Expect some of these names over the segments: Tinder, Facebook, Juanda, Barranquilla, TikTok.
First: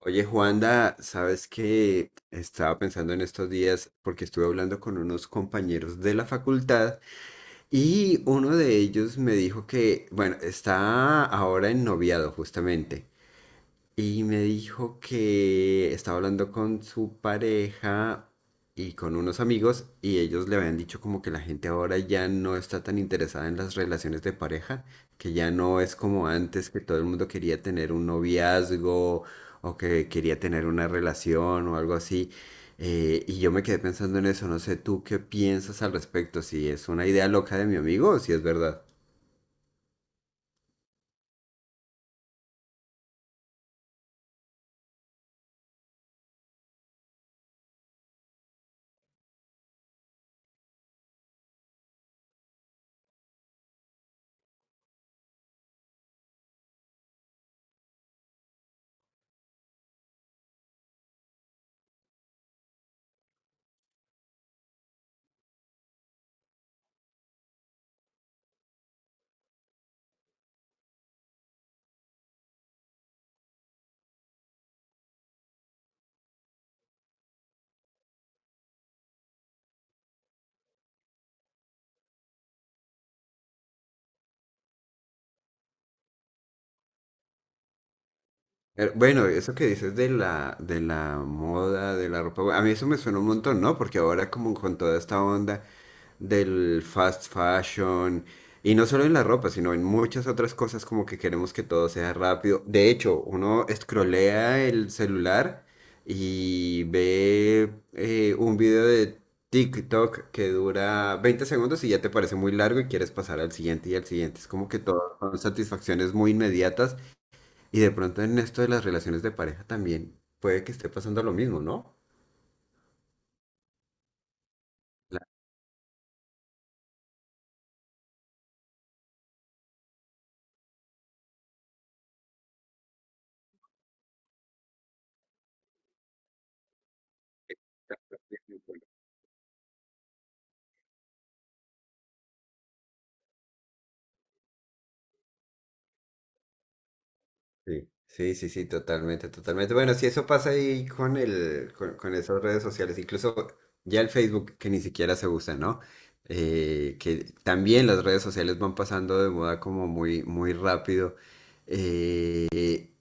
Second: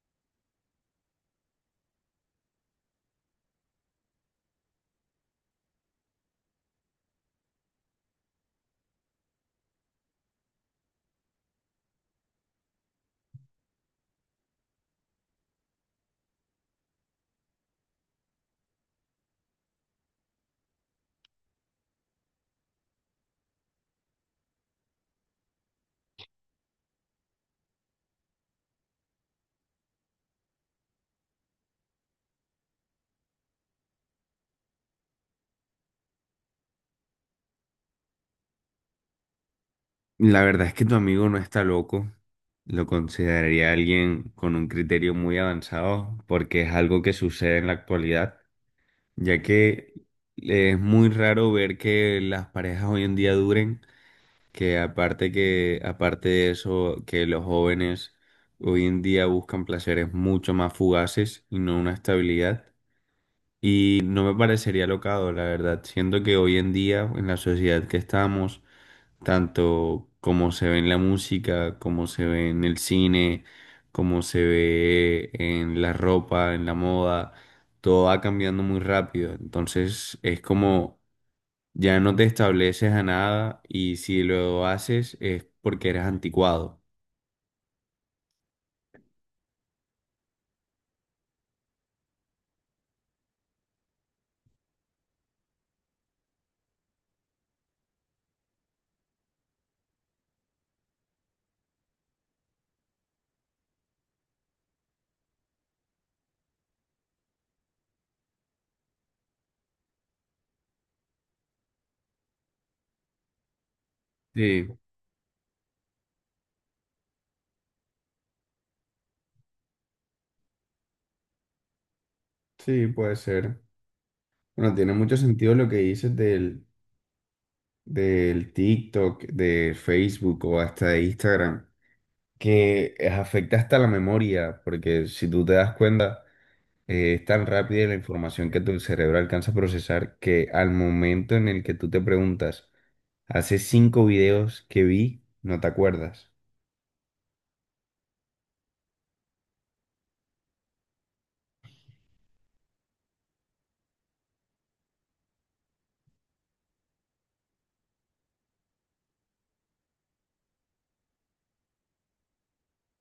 Oye, Juanda, sabes que estaba pensando en estos días porque estuve hablando con unos compañeros de la facultad y uno de ellos me dijo que, bueno, está ahora en noviado justamente y me dijo que estaba hablando con su pareja y con unos amigos y ellos le habían dicho como que la gente ahora ya no está tan interesada en las relaciones de pareja, que ya no es como antes que todo el mundo quería tener un noviazgo o que quería tener una relación o algo así. Y yo me quedé pensando en eso, no sé tú qué piensas al respecto, si es una idea loca de mi amigo o si es verdad. La verdad es que tu amigo no está loco. Lo consideraría alguien con un criterio muy avanzado porque es algo que sucede en la actualidad, ya que es muy raro ver que las parejas hoy en día duren, que aparte de eso, que los jóvenes hoy en día buscan placeres mucho más fugaces y no una estabilidad. Y no me parecería locado, la verdad. Siento que hoy en día, en la sociedad que estamos, tanto como se ve en la música, como se ve en el cine, como se ve en la ropa, en la moda, todo va cambiando muy rápido. Entonces es como ya no te estableces a nada y si lo haces es porque eres anticuado. Bueno, eso que dices de la moda, de la ropa, a mí eso me suena un montón, ¿no? Porque ahora como con toda esta onda del fast fashion, y no solo en la ropa, sino en muchas otras cosas como que queremos que todo sea rápido. De hecho, uno escrolea el celular y ve un video de TikTok que dura 20 segundos y ya te parece muy largo y quieres pasar al siguiente y al siguiente. Es Sí, como que todo son satisfacciones muy inmediatas y de pronto en esto de las relaciones de pareja también puede que esté pasando lo mismo, ¿no? sí, puede ser. Bueno, tiene mucho La- sentido lo que dices del TikTok, de Facebook o hasta de Instagram, que afecta hasta la memoria, porque si tú te das cuenta, es tan rápida la información que tu cerebro alcanza a procesar que al momento en el que tú te preguntas, hace 5 videos que vi, no te acuerdas. Sí, sí, sí, sí, totalmente, totalmente. Bueno, si eso pasa ahí con con esas redes sociales, incluso ya el Facebook que ni siquiera se usa, ¿no? Que también las redes sociales van pasando de moda como muy, muy rápido. Eh,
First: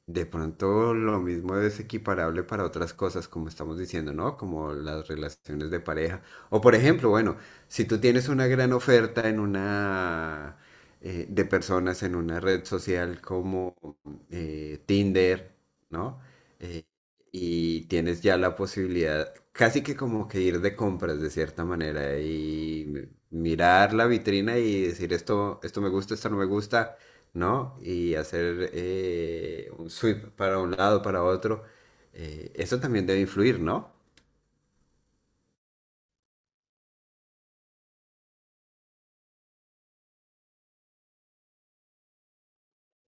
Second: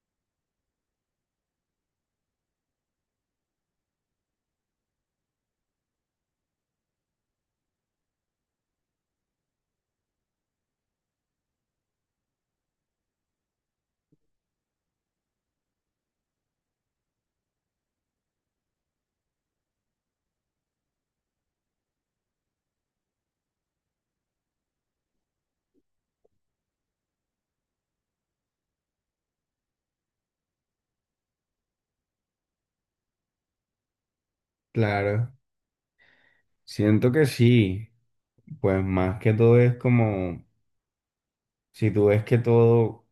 De pronto lo mismo es equiparable para otras cosas, como estamos diciendo, ¿no? Como las relaciones de pareja. O por ejemplo, bueno, si tú tienes una gran oferta en una de personas en una red social como Tinder, ¿no? Eh, y tienes ya la posibilidad, casi que como que ir de compras de cierta manera y mirar la vitrina y decir esto, esto me gusta, esto no me gusta, ¿no? Y hacer un sweep para un lado, para otro. Eso también debe influir, ¿no? Claro, siento que sí, pues más que todo es como, si tú ves que todo,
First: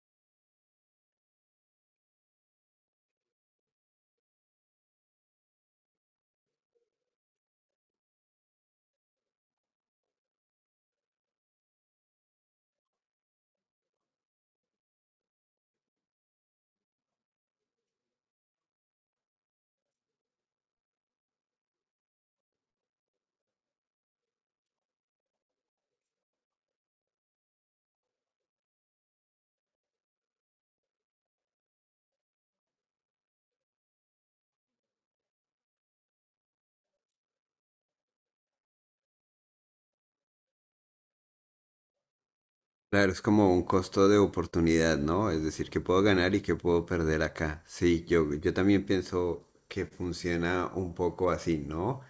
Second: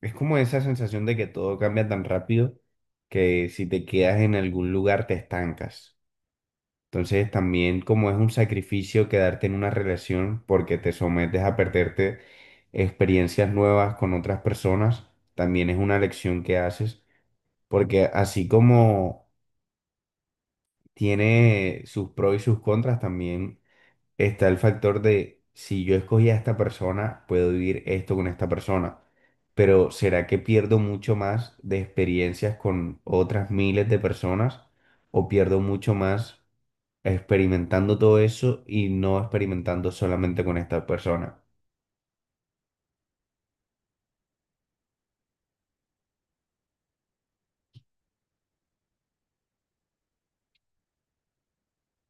es como esa sensación de que todo cambia tan rápido que si te quedas en algún lugar te estancas. Entonces también como es un sacrificio quedarte en una relación porque te sometes a perderte experiencias nuevas con otras personas, también es una lección que haces, porque así como tiene sus pros y sus contras, también está el factor de si yo escogí a esta persona, puedo vivir esto con esta persona, pero ¿será que pierdo mucho más de experiencias con otras miles de personas o pierdo mucho más experimentando todo eso y no experimentando solamente con esta persona? Claro, es como un costo de oportunidad, ¿no? Es decir, que puedo ganar y que puedo perder acá. Sí, yo también pienso que funciona un poco así, ¿no?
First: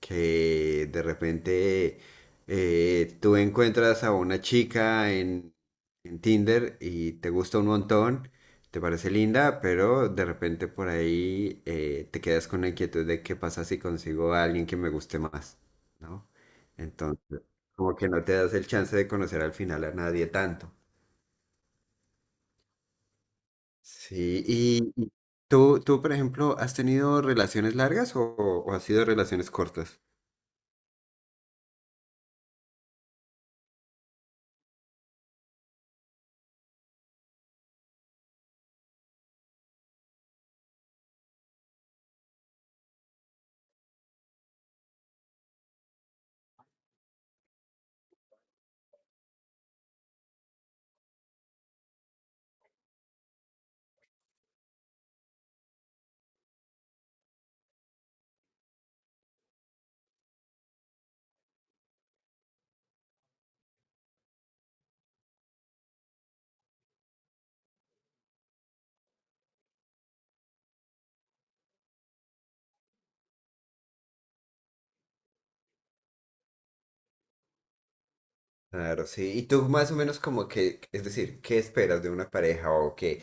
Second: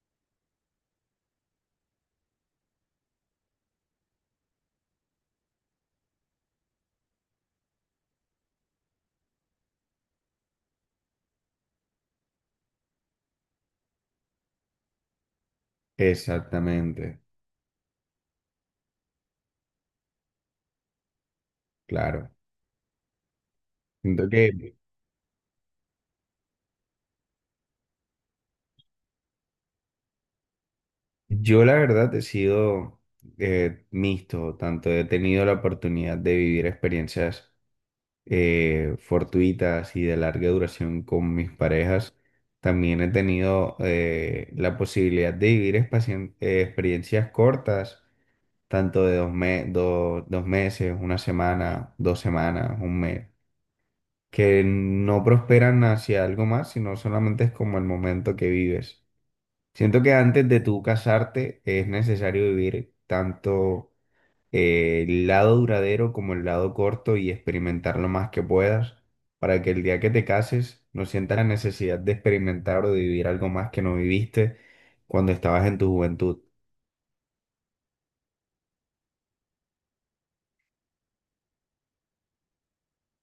Que de repente tú encuentras a una chica en Tinder y te gusta un montón, te parece linda, pero de repente por ahí te quedas con la inquietud de qué pasa si consigo a alguien que me guste más, ¿no? Exactamente, Entonces... Como que no te das el chance de conocer al final a nadie tanto. claro. Siento Sí, que y tú, por ejemplo, ¿has tenido relaciones largas o has sido relaciones cortas? yo la verdad he sido mixto, tanto he tenido la oportunidad de vivir experiencias fortuitas y de larga duración con mis parejas. También he tenido la posibilidad de vivir experiencias cortas, tanto de 2 meses, 1 semana, 2 semanas, un mes, que no prosperan hacia algo más, sino solamente es como el momento que vives. Siento que antes de tú casarte es necesario vivir tanto el lado duradero como el lado corto y experimentar lo más que puedas para que el día que te cases no sientas la necesidad de experimentar o de vivir algo más que no viviste cuando estabas en tu juventud. Claro, sí. Y tú más o menos como que, es decir, ¿qué esperas de una pareja o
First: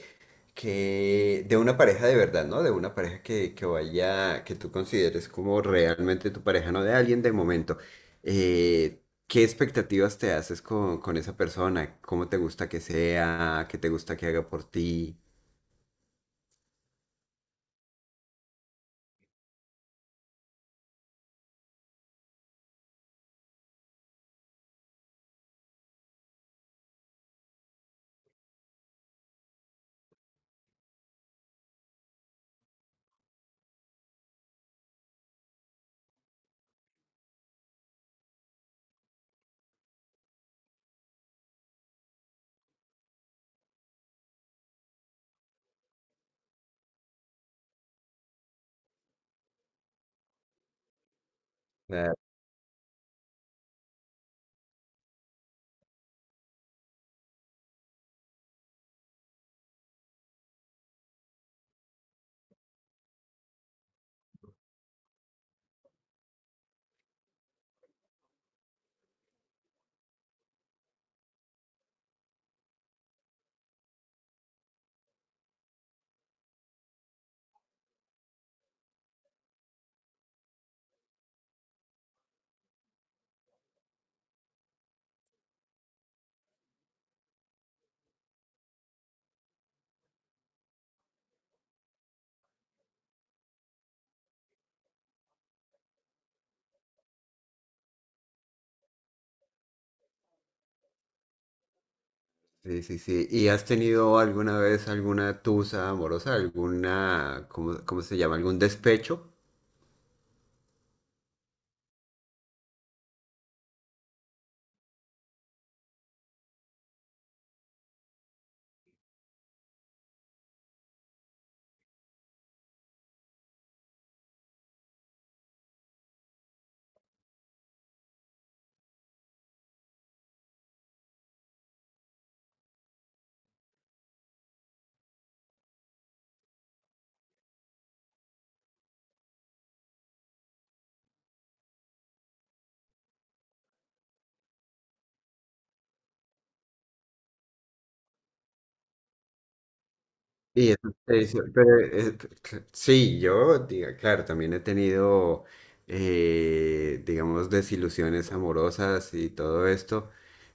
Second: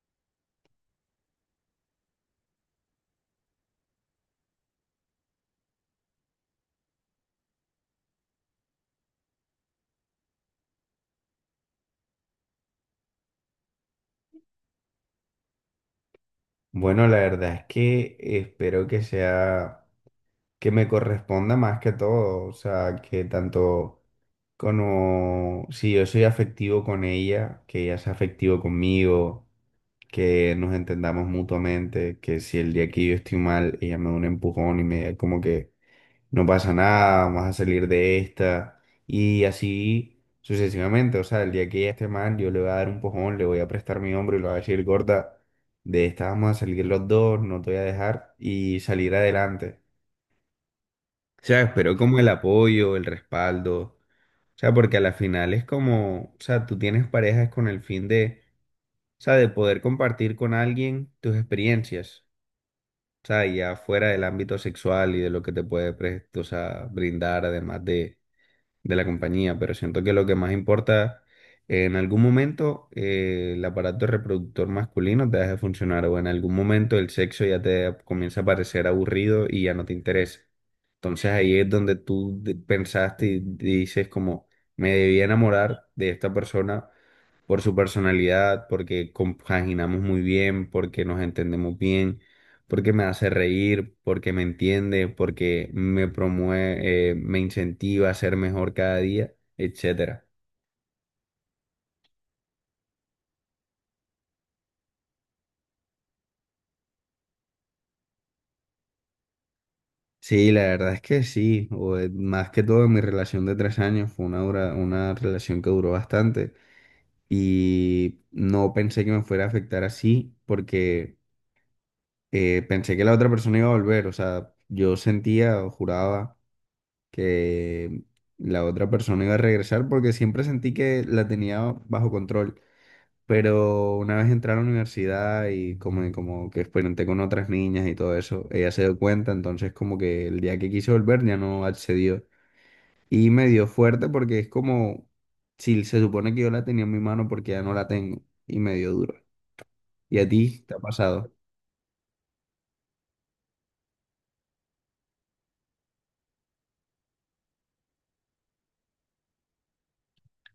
que de una pareja de verdad, ¿no? De una pareja que vaya, que tú consideres como realmente tu pareja, no de alguien de momento. Eh, ¿Qué expectativas te haces con esa persona? ¿Cómo te gusta que sea? ¿Qué te gusta que haga por ti? Bueno, la verdad es que espero que sea, que me corresponda más que todo, o sea, que tanto como si yo soy afectivo con ella, que ella sea afectivo conmigo, que nos entendamos mutuamente, que si el día que yo estoy mal, ella me da un empujón y me diga como que no pasa nada, vamos a salir de esta, y así sucesivamente. O sea, el día que ella esté mal, yo le voy a dar un empujón, le voy a prestar mi hombro y le voy a decir, gorda, de esta vamos a salir los dos, no te voy a dejar, y salir adelante. O sea, espero como el apoyo, el respaldo. O sea, porque a la final es como, o sea, tú tienes parejas con el fin de, o sea, de poder compartir con alguien tus experiencias, o sea, ya fuera del ámbito sexual y de lo que te puede, o sea, brindar además de la compañía, pero siento que lo que más importa, en algún momento el aparato reproductor masculino te deja de funcionar o en algún momento el sexo ya te comienza a parecer aburrido y ya no te interesa. Entonces ahí es donde pensaste y dices como, me debía enamorar de esta persona por su personalidad, porque compaginamos muy bien, porque nos entendemos bien, porque me hace reír, porque me entiende, porque me promueve, me incentiva a ser mejor cada día, etcétera. Sí, sí, sí. ¿Y has tenido alguna vez alguna tusa amorosa, alguna, ¿cómo, cómo se llama? ¿Algún despecho? Sí, la verdad es que sí, más que todo en mi relación de 3 años fue una relación que duró bastante, y no pensé que me fuera a afectar así porque pensé que la otra persona iba a volver, o sea, yo sentía o juraba que la otra persona iba a regresar porque siempre sentí que la tenía bajo control, pero una vez entré a la universidad y como, como que experimenté con otras niñas y todo eso, ella se dio cuenta, entonces como que el día que quise volver ya no accedió y me dio fuerte porque es como... si se supone que yo la tenía en mi mano porque ya no la tengo y me dio duro. ¿Y a ti Y te ha eso te pasado? dice, pero, sí, claro, también he tenido, digamos, desilusiones amorosas y todo esto.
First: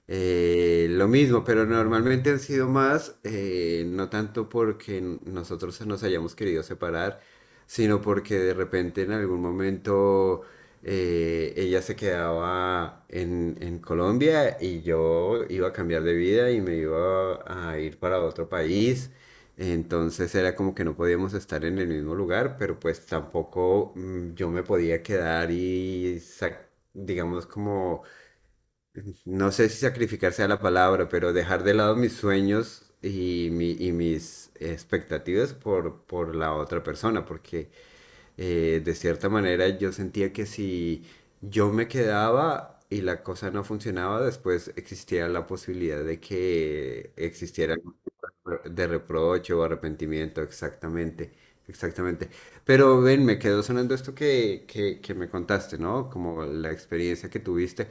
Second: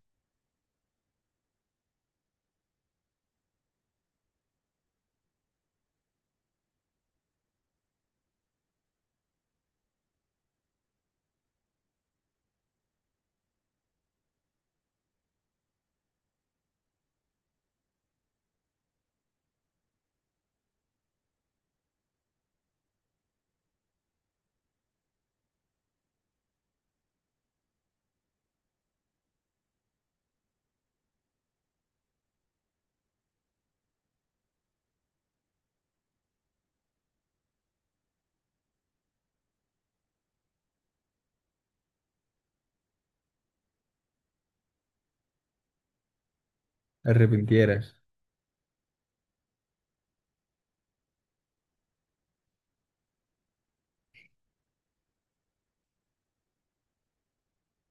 Eh, lo mismo, pero normalmente han sido más, no tanto porque nosotros nos hayamos querido separar, sino porque de repente en algún momento ella se quedaba en Colombia y yo iba a cambiar de vida y me iba a ir para otro país. Entonces era como que no podíamos estar en el mismo lugar, pero pues tampoco yo me podía quedar y, digamos como, no sé si sacrificar sea la palabra, pero dejar de lado mis sueños y, mis expectativas por la otra persona, porque de cierta manera yo sentía que si yo me quedaba y la cosa no funcionaba, después existía la posibilidad de ¿Te que existiera arrepintieras? algún tipo de reproche o arrepentimiento, exactamente, exactamente. Pero ven, me quedó sonando esto que me contaste, ¿no? Como la experiencia que tuviste.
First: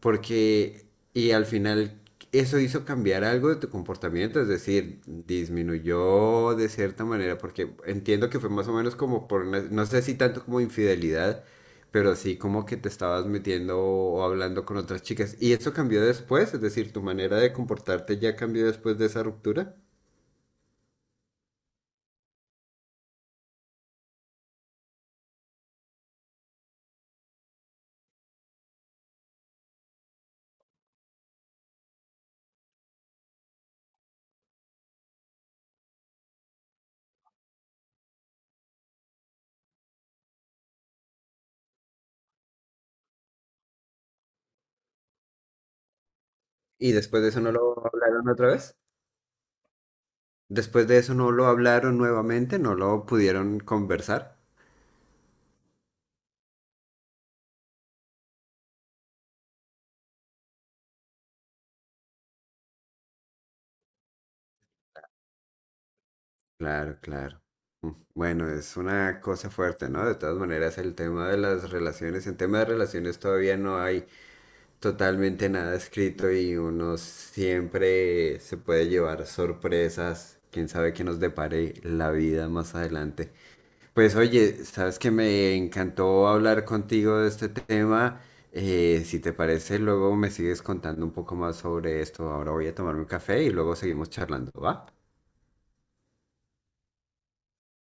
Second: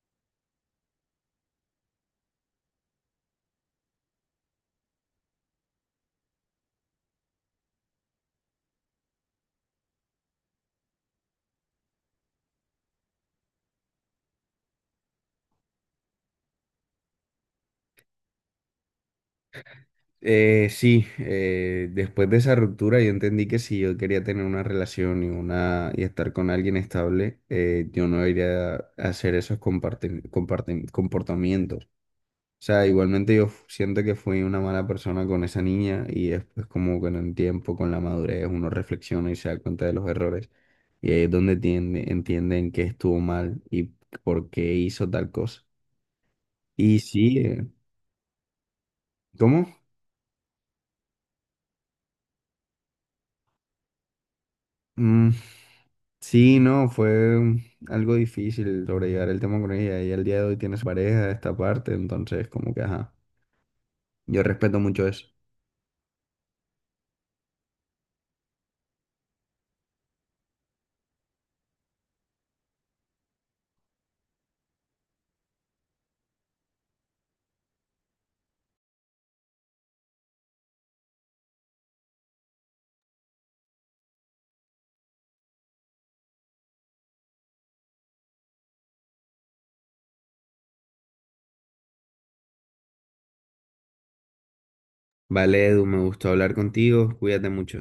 Porque, y al final eso hizo cambiar algo de tu comportamiento, es decir, disminuyó de cierta manera, porque entiendo que fue más o menos como por, no sé si tanto como infidelidad, pero sí como que te estabas metiendo o hablando con otras chicas. Y eso cambió después, es decir, tu manera de comportarte ya cambió después de esa ruptura. Sí, después de esa ruptura yo entendí que si yo quería tener una relación y estar con alguien estable, yo no iría a hacer esos comportamientos. O sea, igualmente siento que fui una mala persona con esa niña y después como con el tiempo, con la madurez, uno reflexiona y se da cuenta de los errores. Y ahí es donde entienden que estuvo mal y por qué hizo tal cosa. Y Y después de sí, eso no lo hablaron otra vez. ¿cómo? Después de eso no lo hablaron nuevamente, no lo pudieron conversar. Mm, sí, no, fue algo difícil sobrellevar el tema con ella. Ella al día de hoy tiene su pareja de esta parte, entonces como que, ajá, yo respeto mucho eso. Claro, claro. Mm, bueno, es una cosa fuerte, ¿no? De todas maneras, el tema de las relaciones, en tema de relaciones todavía no hay totalmente nada escrito y uno siempre se puede llevar sorpresas, quién sabe qué nos depare la vida más adelante. Pues oye, sabes que me encantó hablar contigo de este tema. Si te parece, luego me sigues contando un poco más sobre esto. Ahora voy a tomarme un café y luego seguimos charlando, ¿va? Vale, Edu, me gustó hablar contigo, cuídate mucho.